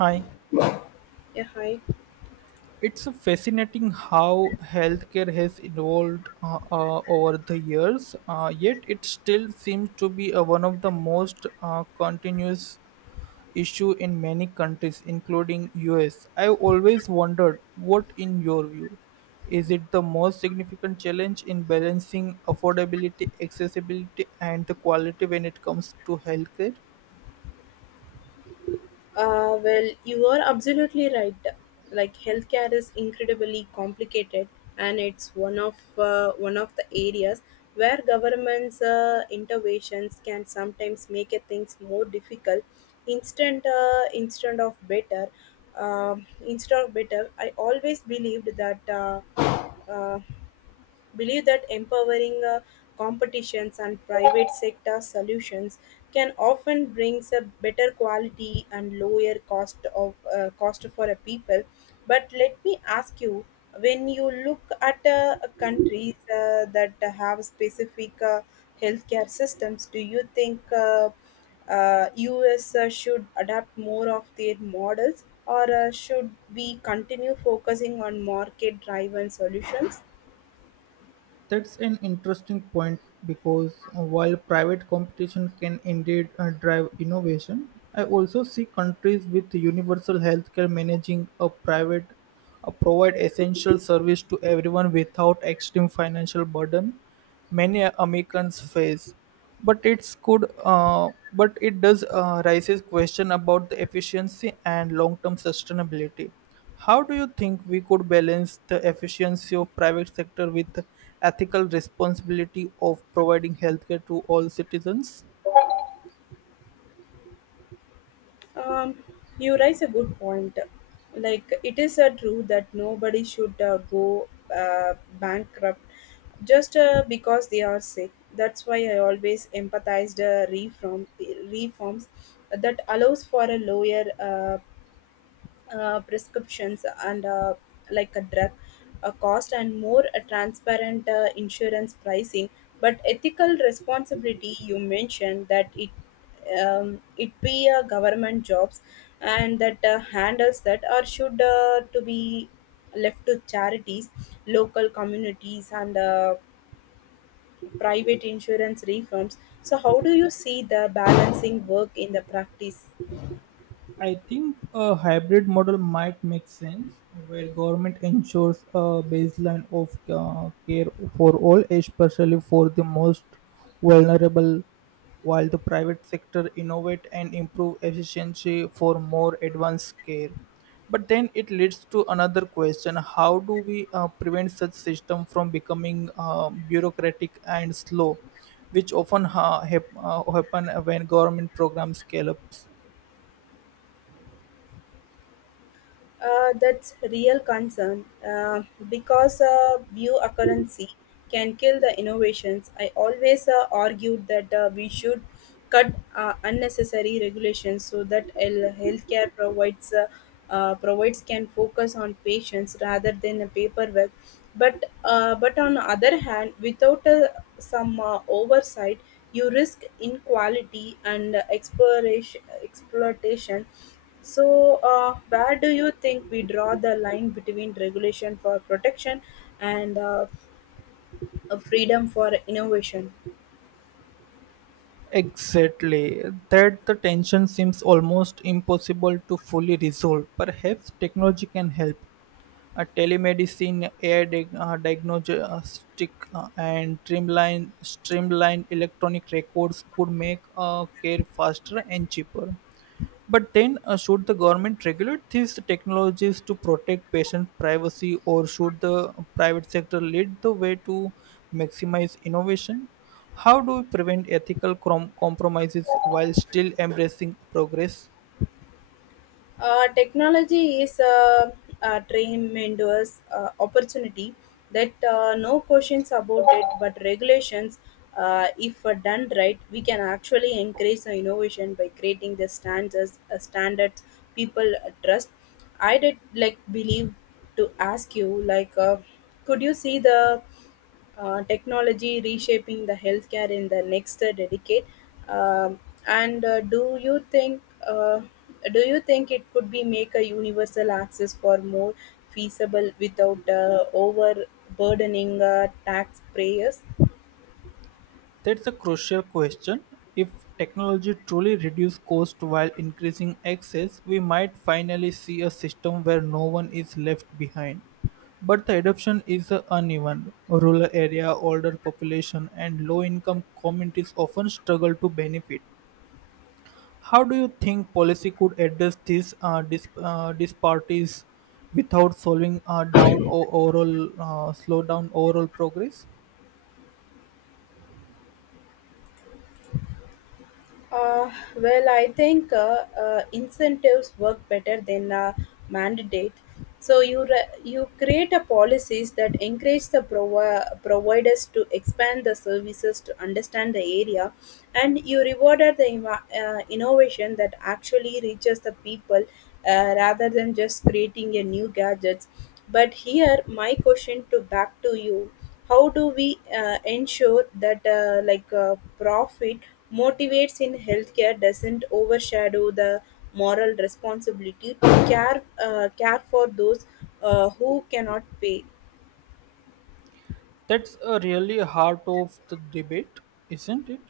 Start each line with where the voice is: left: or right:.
right: Hi.
left: Yeah, hi.
right: It's fascinating how healthcare has evolved over the years, yet it still seems to be one of the most continuous issue in many countries, including US. I've always wondered what, in your view, is it the most significant challenge in balancing affordability, accessibility, and the quality when it comes to healthcare?
left: Well, you are absolutely right. Like, healthcare is incredibly complicated, and it's one of the areas where government's interventions can sometimes make it things more difficult. Instead of better, instead of better. I always believed that. Uh, Believe that empowering competitions and private sector solutions can often brings a better quality and lower cost of cost for a people. But let me ask you, when you look at countries that have specific healthcare systems, do you think us should adapt more of their models, or should we continue focusing on market driven solutions?
right: That's an interesting point because while private competition can indeed drive innovation, I also see countries with universal healthcare managing a private provide essential service to everyone without extreme financial burden many Americans face. But but it does raises question about the efficiency and long-term sustainability. How do you think we could balance the efficiency of private sector with the ethical responsibility of providing healthcare to all citizens?
left: Um, you raise a good point. Like, it is true that nobody should go bankrupt just because they are sick. That's why I always empathized reforms that allows for a lower prescriptions and like a drug a cost, and more a transparent insurance pricing. But ethical responsibility, you mentioned that. It be a government jobs and that handles that, or should to be left to charities, local communities, and private insurance reforms? So how do you see the balancing work in the practice?
right: I think a hybrid model might make sense where government ensures a baseline of care for all, especially for the most vulnerable, while the private sector innovate and improve efficiency for more advanced care. But then it leads to another question: How do we prevent such system from becoming bureaucratic and slow, which often happen when government programs scale up?
left: That's real concern, because bureaucracy can kill the innovations. I always argued that we should cut unnecessary regulations, so that healthcare provides can focus on patients rather than a paperwork. But on the other hand, without some oversight, you risk inequality and exploration exploitation. So, where do you think we draw the line between regulation for protection and freedom for innovation?
right: Exactly. That the tension seems almost impossible to fully resolve. Perhaps technology can help. A telemedicine, AI diagnostic, and streamlined electronic records could make care faster and cheaper. But then, should the government regulate these technologies to protect patient privacy, or should the private sector lead the way to maximize innovation? How do we prevent ethical compromises while still embracing progress?
left: Technology is a tremendous opportunity, that no questions about it. But regulations, if done right, we can actually encourage the innovation by creating the standards people trust. I did like believe to ask you, could you see the technology reshaping the healthcare in the next decade? Um, and uh, do you think it could be make a universal access for more feasible without overburdening taxpayers?
right: That's a crucial question. If technology truly reduces cost while increasing access, we might finally see a system where no one is left behind. But the adoption is uneven. Rural area, older population, and low income communities often struggle to benefit. How do you think policy could address these disparities without slowing down or overall slow down overall progress?
left: Uh, well, I think incentives work better than a mandate. So you create a policies that encourage the providers to expand the services to understand the area, and you rewarded the innovation that actually reaches the people, rather than just creating a new gadgets. But here, my question to back to you: how do we ensure that profit motivates in healthcare doesn't overshadow the moral responsibility to care for those who cannot pay?
right: That's a really heart of the debate, isn't it?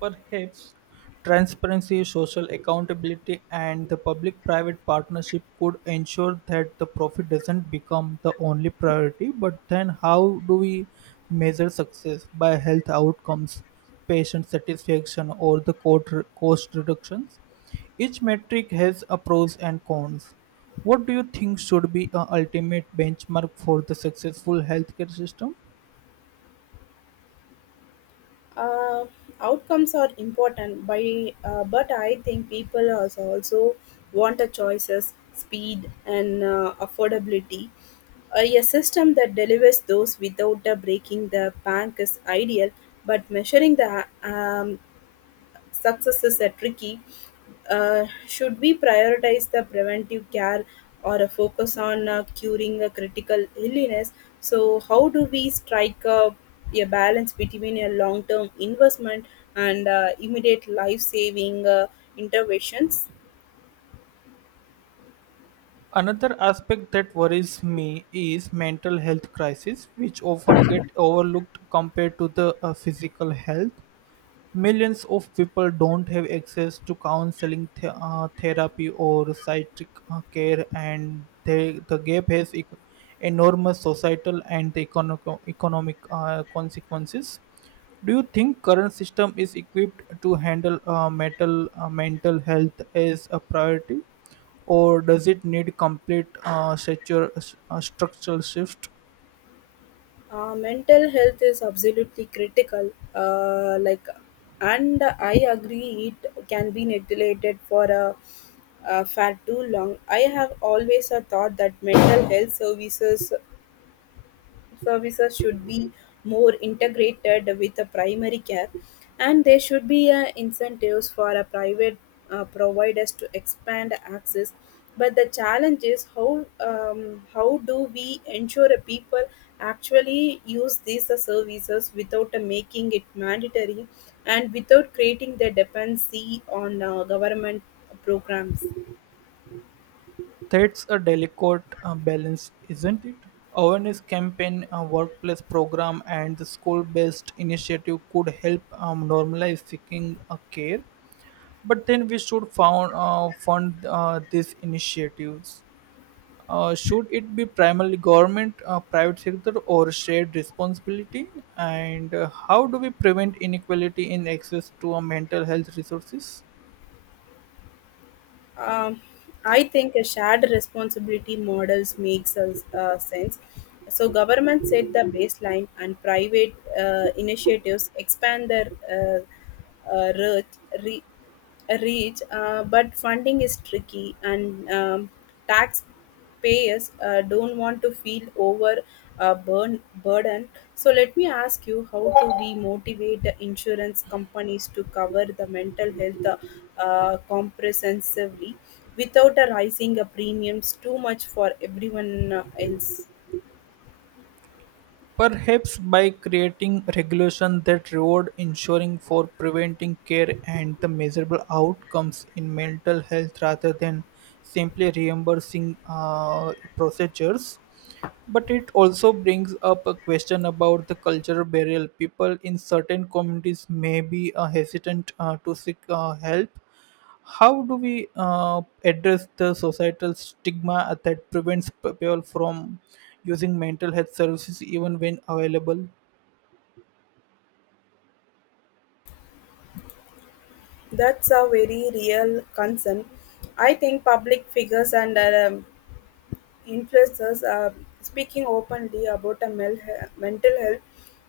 right: Perhaps transparency, social accountability, and the public private partnership could ensure that the profit doesn't become the only priority. But then, how do we measure success by health outcomes, patient satisfaction, or the cost reductions? Each metric has a pros and cons. What do you think should be a ultimate benchmark for the successful healthcare system?
left: Uh, Outcomes are important, but I think people also want a choices, speed, and affordability. A system that delivers those without breaking the bank is ideal, but measuring the successes are tricky. Uh, should we prioritize the preventive care, or a focus on curing a critical illness? So, how do we strike a balance between a long term investment and immediate life saving interventions?
right: Another aspect that worries me is mental health crisis, which often get overlooked compared to the physical health. Millions of people don't have access to counseling, therapy, or psychiatric care, and they, the gap has ec- enormous societal and economic consequences. Do you think current system is equipped to handle mental health as a priority, or does it need complete structural shift?
left: Mental health is absolutely critical. Like, and I agree it can be neglected for a far too long. I have always a thought that mental health services should be more integrated with the primary care, and there should be incentives for a private providers to expand access. But the challenge is how, how do we ensure a people actually use these services without making it mandatory and without creating the dependency on government programs?
right: That's a delicate balance, isn't it? Awareness campaign, a workplace program, and the school-based initiative could help normalize seeking care. But then we should fund these initiatives. Should it be primarily government, private sector, or shared responsibility? And how do we prevent inequality in access to mental health resources?
left: Um, I think a shared responsibility models makes us, sense. So government set the baseline, and private initiatives expand their reach. re- reach, but funding is tricky, and tax payers don't want to feel over burden. So let me ask you, how do we motivate the insurance companies to cover the mental health comprehensively without rising the premiums too much for everyone else?
right: Perhaps by creating regulation that reward insuring for preventing care and the measurable outcomes in mental health rather than simply reimbursing procedures. But it also brings up a question about the cultural barrier. People in certain communities may be hesitant to seek help. How do we address the societal stigma that prevents people from using mental health services even when available?
left: That's a very real concern. I think public figures and influencers speaking openly about mental health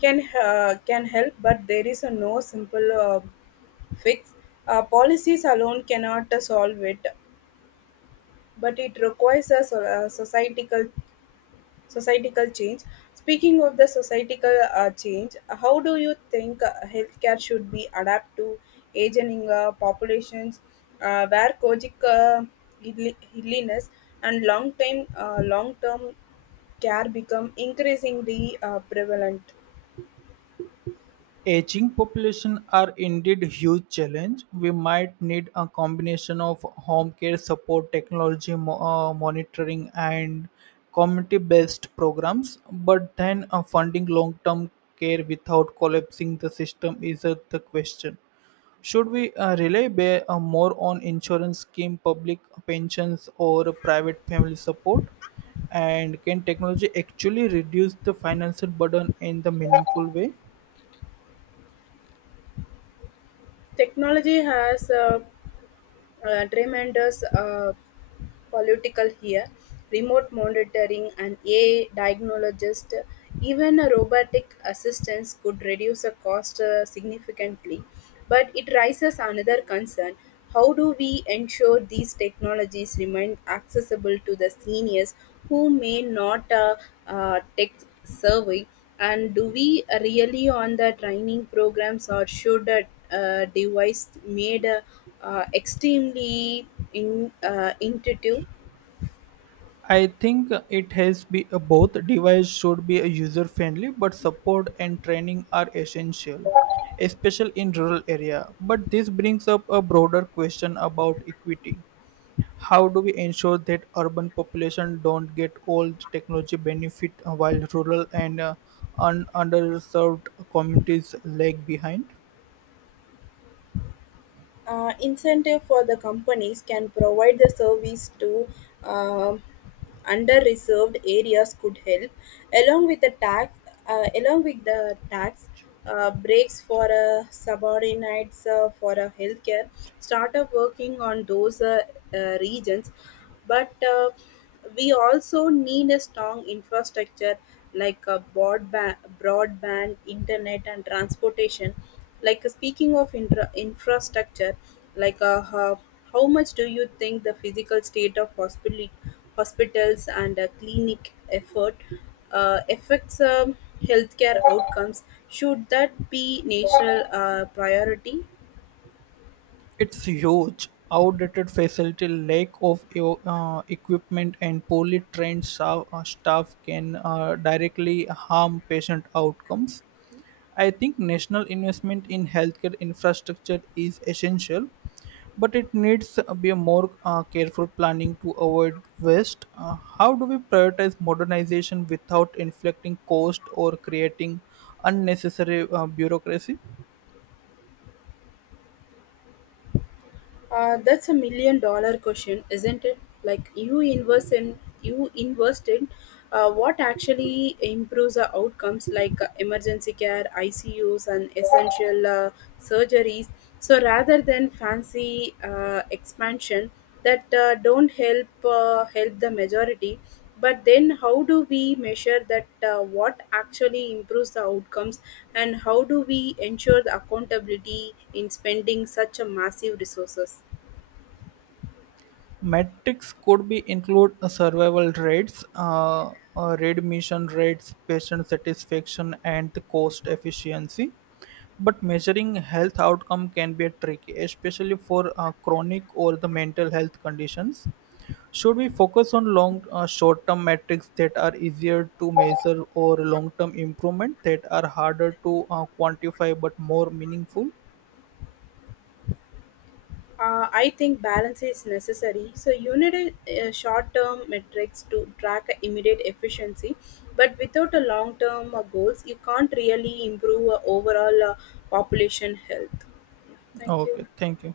left: can help, but there is a no simple fix. Uh, policies alone cannot solve it, but it requires a societal change. Speaking of the societal change, how do you think healthcare should be adapt to aging populations where chronic illness and long term care become increasingly prevalent?
right: Aging population are indeed huge challenge. We might need a combination of home care support, technology monitoring, and community-based programs. But then, funding long-term care without collapsing the system is the question. Should we more on insurance scheme, public pensions, or private family support? And can technology actually reduce the financial burden in the meaningful way?
left: Technology has tremendous political here: remote monitoring, and AI diagnologist, even a robotic assistance could reduce the cost significantly. But it raises another concern. How do we ensure these technologies remain accessible to the seniors who may not tech savvy, and do we really on the training programs, or should a device made extremely intuitive?
right: I think it has be both device should be user friendly, but support and training are essential, especially in rural area. But this brings up a broader question about equity. How do we ensure that urban population don't get all the technology benefit while rural and underserved communities lag behind?
left: Uh, incentive for the companies can provide the service to uh, under-reserved areas could help, along with the tax, along with the tax breaks for subordinates for a healthcare startup working on those regions. But we also need a strong infrastructure, like a broadband internet, and transportation. Speaking of infrastructure, like uh, how, how much do you think the physical state of hospitals and clinic effort affects healthcare outcomes? Should that be national priority?
right: It's huge. Outdated facility, lack of equipment, and poorly trained staff can directly harm patient outcomes. I think national investment in healthcare infrastructure is essential, but it needs to be a more careful planning to avoid waste. How do we prioritize modernization without inflicting cost or creating unnecessary bureaucracy?
left: That's a million dollar question, isn't it? Like, you invest in what actually improves the outcomes, like emergency care, ICUs, and essential surgeries. So rather than fancy expansion, that don't help the majority. But then how do we measure that what actually improves the outcomes, and how do we ensure the accountability in spending such a massive resources?
right: Metrics could be include survival rates, readmission rates, patient satisfaction, and the cost efficiency. But measuring health outcome can be a tricky, especially for chronic or the mental health conditions. Should we focus on short-term metrics that are easier to measure, or long-term improvement that are harder to quantify but more meaningful?
left: I think balance is necessary. So you need a short-term metrics to track immediate efficiency, but without a long-term goals you can't really improve overall population health. Yeah, thank you.
right: Okay, thank you.